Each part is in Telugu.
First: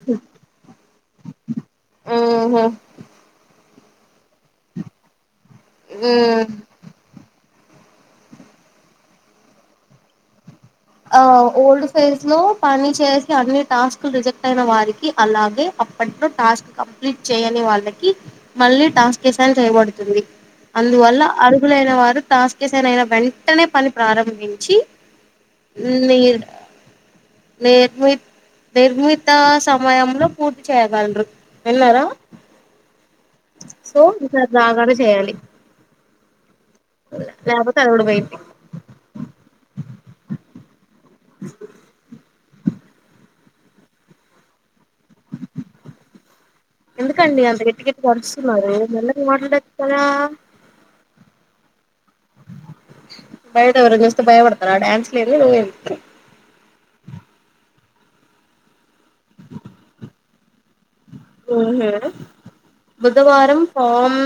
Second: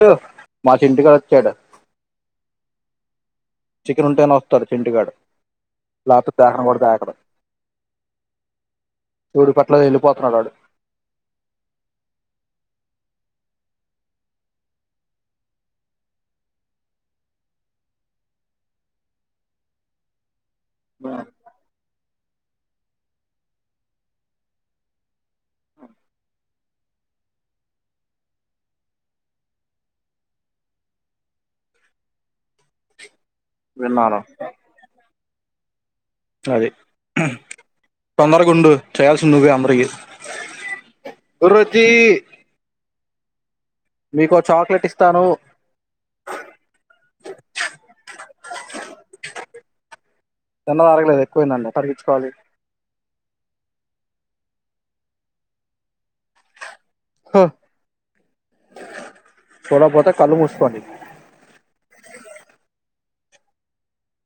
టుమా చింటూ గాడు వచ్చాడు. ఊహు చికెన్ ఉంటేనే వస్తాడు చింటుకాడు ఊ లేపోతే దకన్ కూడా దకడు. చూడు పట్ల ఎళ్ళిపోతున్నాడు వాడు. ఆ ఓల్డ్ ఫేజ్ లో పని చేసి అన్ని టాస్క్లు రిజెక్ట్ అయిన వారికి అలాగే అప్పట్లో టాస్క్ కంప్లీట్ చేయని వాళ్ళకి మళ్ళీ టాస్క్ అసైన్ చేయబడుతుంది. అందువల్ల అర్హులైన వారు టాస్క అసైన్ అయినా వెంటనే పని ప్రారంభించి, నిర్నయం నిర్మి నిర్మిత సమయంలో పూర్తి చేయగలరు. వెళ్న్నారా సో విన్నాను ఇంది బాగానే చేయాలి. అది లేకపోతే అది కూడా పోయిద్ది తొందరగా ఉండు చేయాల్సి నువ్వే అందరికి కురుతి మీకో చాక్లెట్ ఇస్తాను. ఎందుకండి అంత గట్టి గట్టి అరుస్తున్నారు మెల్లగా మాట్లాడోచ్చు కాదా. తిన్నది అరగలేదు ఎక్కువైందండి తరిగించుకోవాలి. బయట ఎవరైనా చూస్తే భయపడతారూ ఆ డాన్స్లు ఏంది నువ్వేంది. హ చూడకపోతే కళ్ళు మూసుకోండి. ఊహూ బుధవారం ఫామ్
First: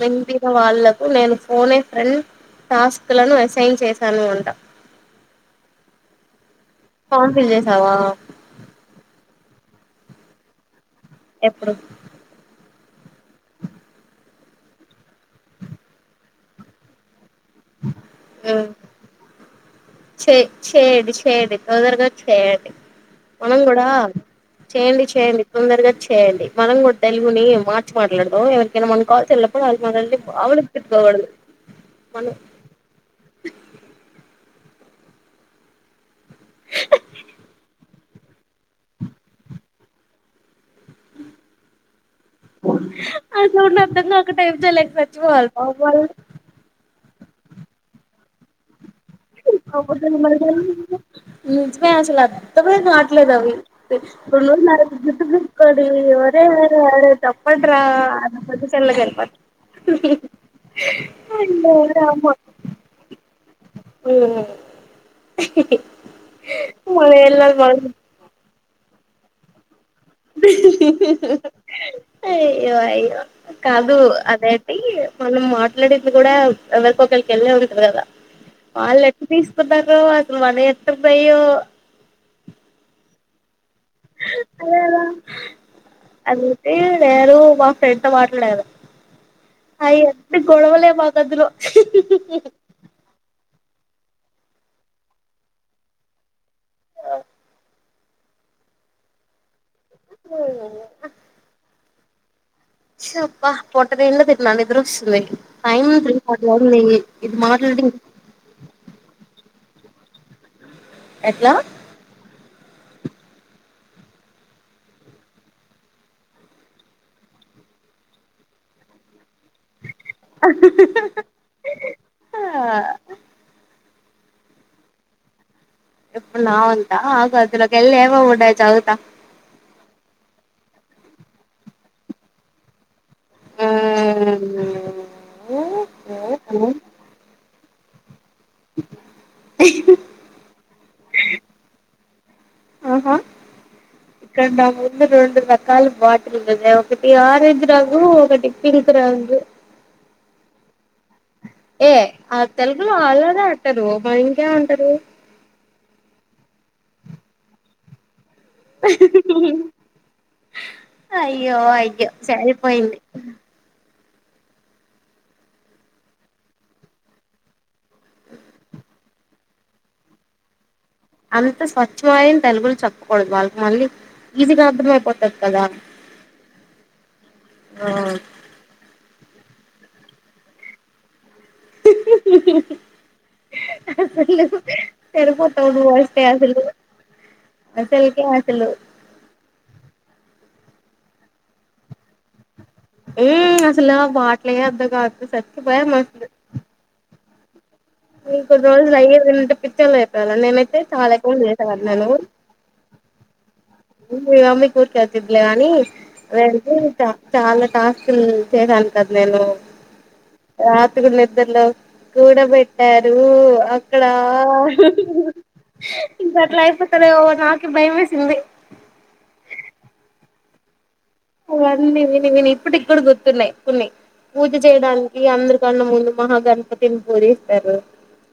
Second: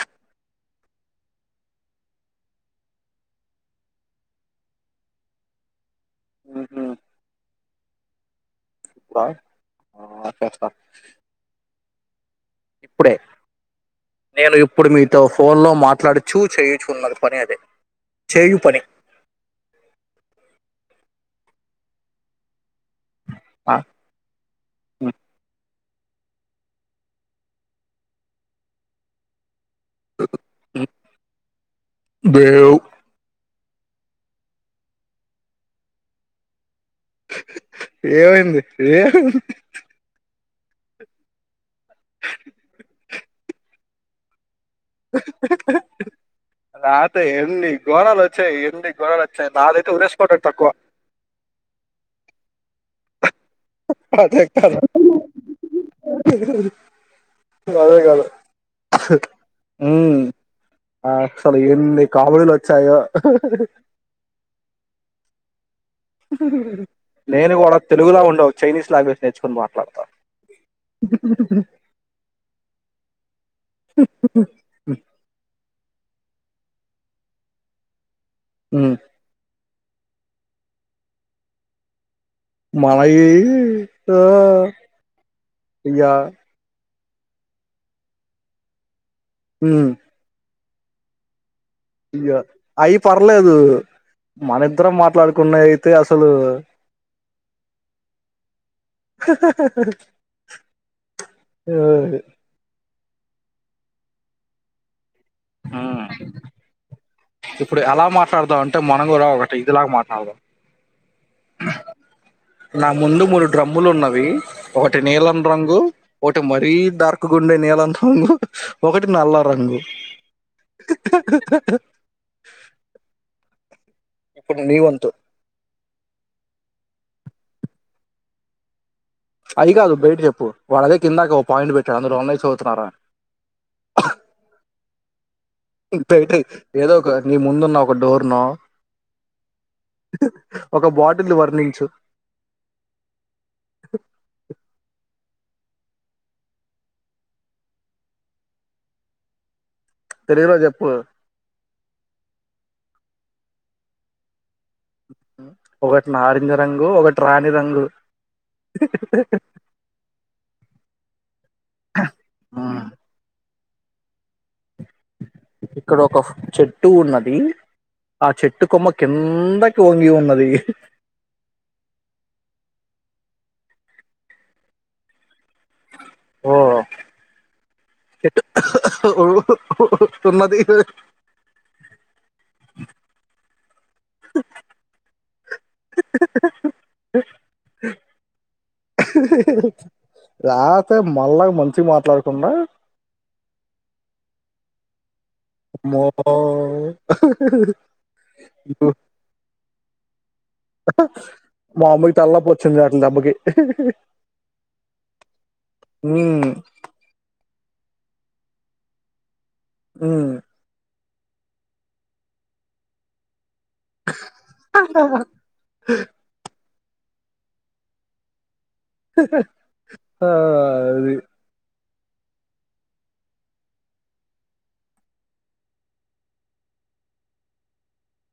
వింపిన వాళ్లకు నేను ఫోనే ఫ్రెండ్ టాస్క్ లను అసైన్ చేశాను అంటా ఫామ్ ఫిల్ చేసావా. [unintelligible] అ పేస్తా ఎప్పుడు ఇప్పుడే నేను ఇప్పుడు మీతో ఫోన్ లో మాట్లాడుచు చెయుచున్న పని అదే చేయు మ్మ్ పని చే చేయండి చేయండి తొందరగా చేయండి మనం ఆ, కూడా చేయండి చేయండి తొందరగా చె చేయండి మనం కూడా తెలుగుని మార్చి మాట్లాడదాం ఎవరికైనా మనం కాల్స్ చ వాళ్లు మనల్ని మామూలుగా తిట్టుకోకూడదు. దేవ్ ఏమైంది ఏమైంది. అటు టల్‌ఒక టెఅద చచ్చిపోవాలి. టు ట ల్‌ నాతో ఎన్ని ఘోరాలు వచ్చాయి ఎన్ని గోనాలు వచ్చాయి నాదైతే ఉరేసుకోవడం తక్కువ నిజమె అసలు అత్త కూడా నాట్లేదవి అదే కాదు నరకు గుిట్ బిట్కోడి వరేర అరే తప్పండ్ర అ చెెల్ తెల్ప హమ్ అసలు ఎన్ని కామెడీలు వచ్చాయో ఉ నేను కూడా తెలుగులో ఉండవు చైనీస్ లాంగ్వేజ్ నేర్చుకొని మాట్లాడ వ త అయ్యో అయ్యో కాదు అదేటి మనం మాట్ వెళ్ళనీకీ కూడా ఎవెరికొకరికి వెళ్ళే ఉంటారు కదా ఉమ్, వాళ్ళు ఎటు దీస్ కొందరు అంతే మన ఎంత బయో మాయి ఓ అదే ఇగ లేరు మా ఫ్రెండ్ తో మాట్లాడారు ఉమ్, అయన్ని గొడవలే మా గదిలో ఇగ అయి పర్లేదు మన ఇద్దరం మాట్లాడుకున్నయి అయితే అసలు స స స స ఓ ఒయ్ అబ్బ పొట్ట నిండా తిన్నా నిద్దరస్తుంది ఊ ఇది ఇప్పుడు మాట్లాడి ఎలా మాట్లాడతావ్ అంటే మనం కూడా ఒకటి ఇదిలాగా మాట్లాడ్ అవ ఎట్లా నా ముందు మూడు డ్రమ్ములు ఉన్నవి ఒకటి నీలం రంగు ఒకటి మరీ దార్క్ గుండె నీళ్లం రంగు ఒకటి నల్ల రంగు ఇప్పుడు నీవంతు ఇప్పుడు నావంతా ఆ గది లోకి వెళ్లి ఏమేం ఉన్నాయో చదువుతా అది కాదు బయట చెప్పు వాడదే కిందాక ఓ పాయింట్ పెట్టాడు అందలో ఉన్నయ్ చదువుతరా ఊ ఇపుడు ఐతే ఏదో ఒక నీ ముందున్నా ఒక డోర్ నో ఒక బాటిల్ ని వర్ణించు ఆహా ఇక్కడ నా ముందు రెండు రకాల బాటిల్ ఉన్నదే ఒకటి ఆరేంజ్ రంగు ఒకటి పింక్ రంగు హీరో చెప్పు ఏ ఆ తెలగులు అల్ల నే అంటరు మరి ఇంకేం అంటారు ఒకటి నారింజ రంగు ఒకటి రాణి రంగు అయ్యో అయ్యో సరిపోయింది ఇక్కడ ఒక చెట్టు ఉన్నది ఆ చెట్టు కొమ్మ కిందకి వంగి ఉన్నది అంత స్వచ్ఛమయిన తెలుగులు చెప్పకూడదు వాళ్ళకి మళ్ళీ ఈజీగా అర్థమైయిపోతది కదా ఓ చెట్టు ఓ తున్నది అసలు నువు సరిపోదు టౌను వాయిస్ కె అసలు అసల్ కె అసలు రాతే మన్ లాగా మంచి మాట్లాడుకుండ ఊ అసలు ఆమ మాటలే అర్థం కావు అసలు అమ్మో ఇంకొద్ది రోజులు అయ్యేది ఉంటే పిచ్చే లేతది నేనైతే చాలా ఎక్కువలు చేసేవాన్నాను చం దాకిన డబ్బు మీ మమ్మీకి ఊర్కె వచ్చిది లే గని ఉమ్, వేరేది ఇంకా చాలా టాస్క్లు చేయడానికి కదా నేను ఊ టుగుడ్ నిద్రలో కూడబెట్టారు అక్కడా ఇప్పట్ల ఐపోద్ తనే ఓ నాకి భయం వేసింది ఆహా ఆ ఆ ఆది అవన్నీ విని విని ఇప్పటికీ కూడా గుర్తున్నాయి కొన్ని పూజ చేయడానికి అందరికన్నా ముందు మహాగణపతిని పూజిస్తారు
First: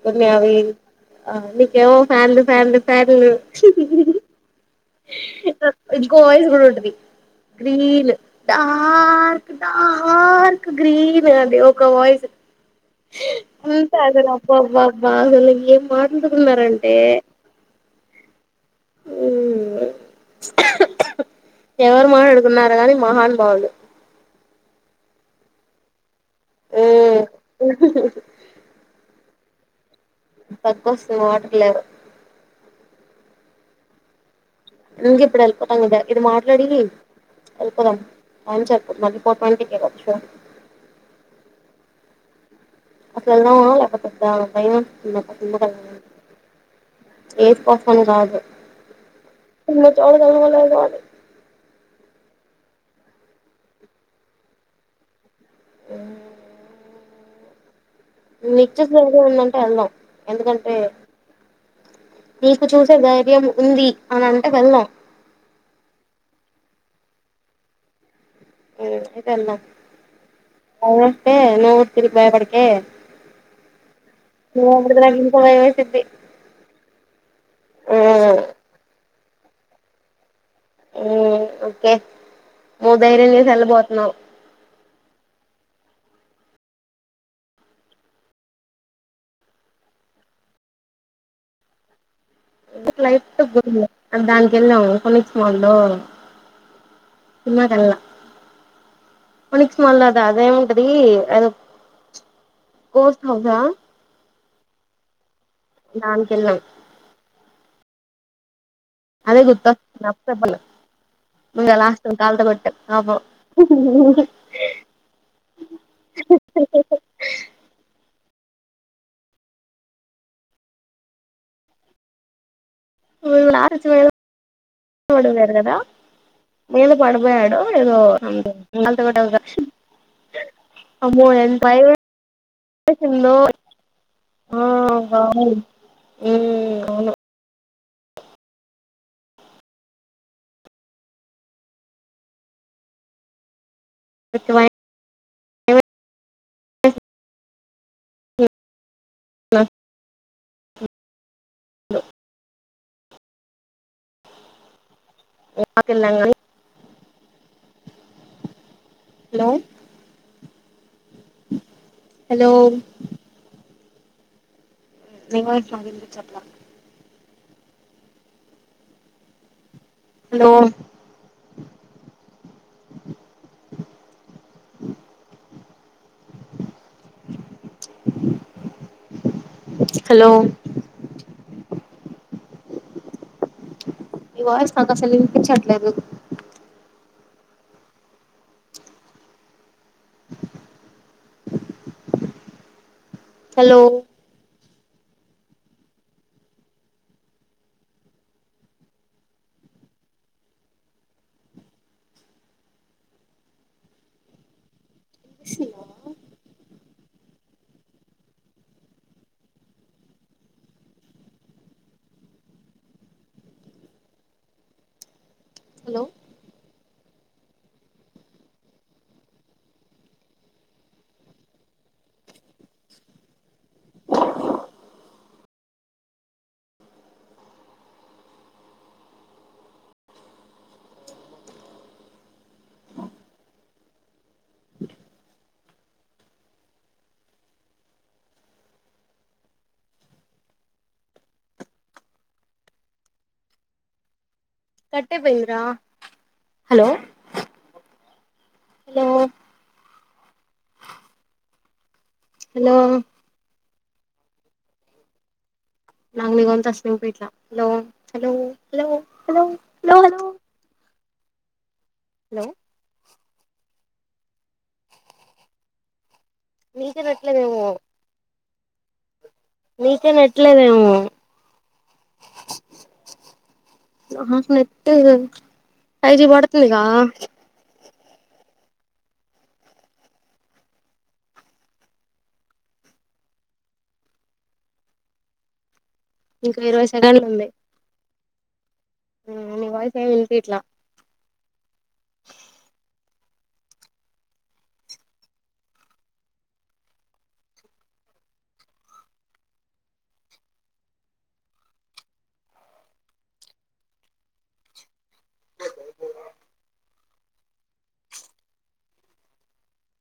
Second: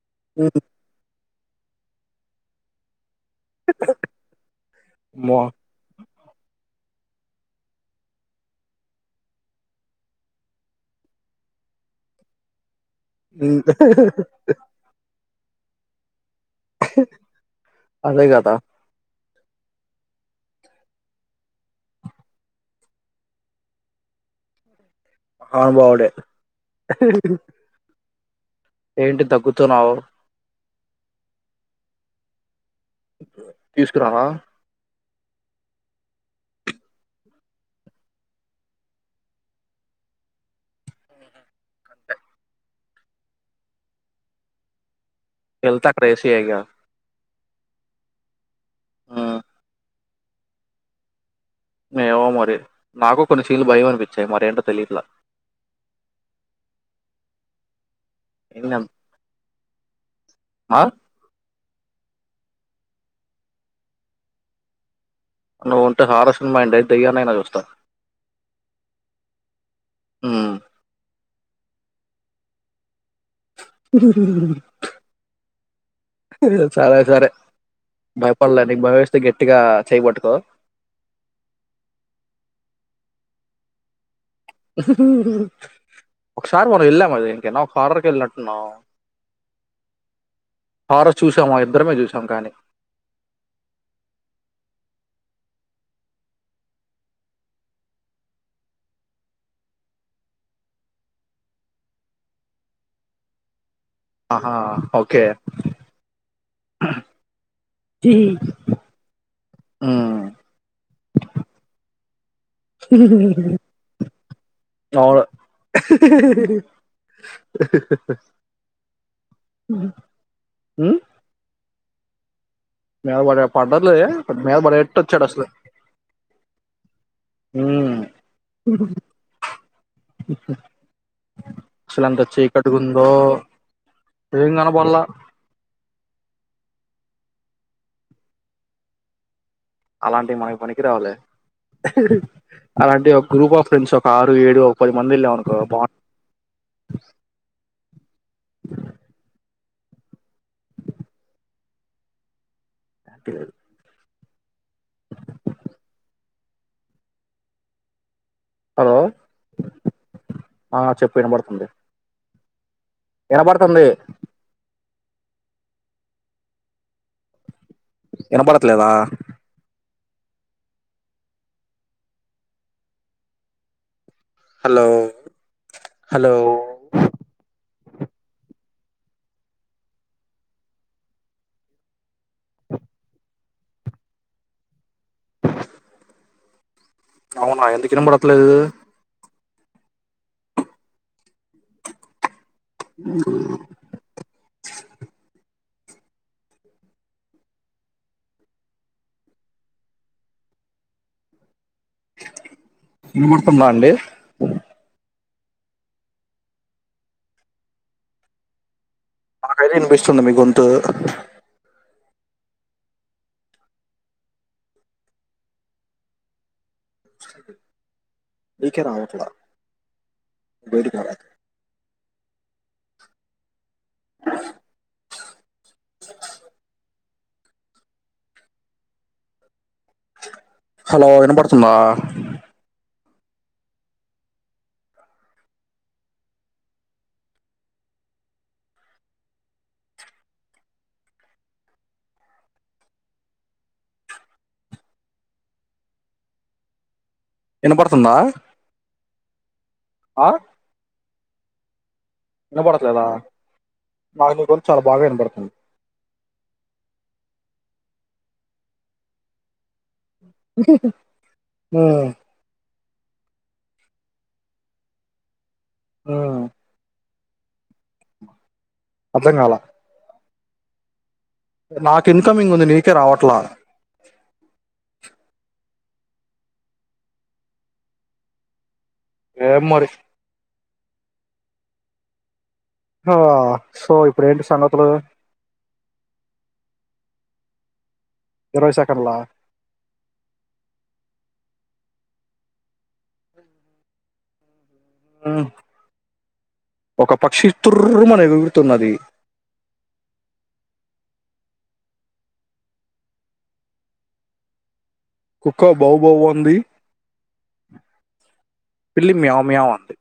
కొన్ని అవి ఉమ్, ఆ నీకి ఏమి అవుతాయి ఫ్యాన్లు ఫ్యాన్లు అమ్మో. ఇంకో వాయిస్ కూడా ఉంటది గ్రీన్ దార్క్ దార్క్ గ్రీన్ అదే ఒక వాయిస్ ఉమ్. ఉంతా అదే అబ్బా అబ్బా అబ్బ అసల్ ఎం మన్ ఎందుకున్నారంటే అదే కదా ఉ ఎవరు మాట్లాడుతున్నారు కానీ మహానుభావులు అవును అవడే ఉమ్ ఏంటి తగ్గుతునావ్ దగ్గు వస్తే మాటలేవు తీసుకున్నావా ఇంకా ఇప్పుడు వెళ్ళి పోతాం కదా ఇది మాట్లాడి వెళ్ళి పోదాం అని చెప్పు మళ్ళీ ఫోర్ ట్వంటీ కే కదా షో అట్లు వెళ్దామా లేకపోతే వద్ద బయ్ ఎల్థా క్రైసి ఏగా ఏది ఫోఫర్మ్ కాదు ఉమ్, ఉన్నా చోడ [unintelligible] కాదు ఏమో మరి నాకు కొన్ని సీన్లు భయం అనిపించాయి మరి ఏంటో తెలియట్ల ఎన్ [unintelligible] ఏంది అంత- ఉండుంటే వేళ్దాం ఎందుకంటే ఆ? నీకు చూసే ధైర్యం ఉంది అని అంటే వెళ్దాం నువ్వు ఉంటే హారస్ సినిమా ఏందే దెయ్యాన్ని అయినా చూస్తా ఆ అయితే వెళ్దాం ఉమ్. అవును అంటే నువ్వు [unintelligible] భయపడకే [unintelligible] సరే సరే ఆ భయపడలే నీకు భయం వేస్తే గట్టిగా చేయి బట్టుకో ఊ ఓకే నువ్వు దర్యం చేసి వెళ్ళబోతున్నావు ఒక్కసారి మనం వెళ్ళామా దేనికి అయినా ఒక్క హారర్ కి వెళ్ళి నట్టు ఉన్నాం హారర్ చూసామా ఇద్దరమే చూస్ [unintelligible] దానికి వెళ్ళాం ఫోనిక్స్ మాల్ లో సినిమా కి ఎల్లా ఫోనిక్స్ మాల్లో అదా అది ఏమి ఉంటది అదో ఘోస్ట్ [unintelligible] ఆహా ఓకే దానికి వెళ్ళాం హి హి అదే గుత్తా నాప్ పేపర్ లో ఇంకా లాస్ డాల్డా కోటా అబ్బో ఉహు అవును ఉ ఎవాడు లాస్ట్ పడ్డాడులే మేడం మీద పడే టట్లు వచ్చాడు అసలు మీదా పడిపోయాడు ఏదో ఉమ్, [unintelligible] రక్షా అమ్మో ఎన్ భయం అసలు ఎంత చీకటిగా ఉందో వేసిందో ఏం కనబడలా అవును అలాంటి మనకి పనికి రావులే అలాంటి ఒక గ్రూప్ ఆఫ్ ఫ్రెండ్స్ ఆరు ఏడు ఓ పది మంది వెళ్ళామనుకో [unintelligible] అ [unintelligible] హలో [unintelligible] [unintelligible] హలో హలో ఆ చెప్పు వినబడుతుంది హల్లో వినబడుతుంది [unintelligible] ఇనబడట్లేద హలో హలో హలో హలో మీ వయిస్ నాకసలు విన్పించట్లేదు అవునా ఎందుకు వినబడట్లేదు [unintelligible] హలో హు ముహూర్తం బంది మాకైతే వినిపిస్తుంది మీ గొంతు హలో మీకే రావట్లే బయటికి ర ఆ [unintelligible] హలో వినబడుతుందా [unintelligible] హలో వినపడుతుందా హలో ఆ హలో వినబడట్లేద నాకు నీ గొంతు చాలా బాగా వినబడుతుంది నాకు నీ గొంతు అసలు వినిపియట్లే hello hello hello hello hello hello ఆ హలో ఆ మీకీ వినట్లేదేమో అర్థం కాల ట్లేదేమో ఇన్కమింగ్ ఉంది నీకే రావట్లా నా నేటు ఫైవ్ జీ పడుతుందిగా ఏమో మరి ఆ సో ఇప్పుడు ఏంటి సంగతులు ఇంకా ఇరవై సెకండ్లు ఉంది ఇరవై సెకండ్లా అ నీ వాయిస్ ఏమి వినిపియట్లే ఆ ఒక పక్షి తుర్రుమనీ ఏగురుతున్నది కుక్క బౌవ్ బౌవ్ అంది పిల్లి మ్యావ్ మ్యావ్ అంది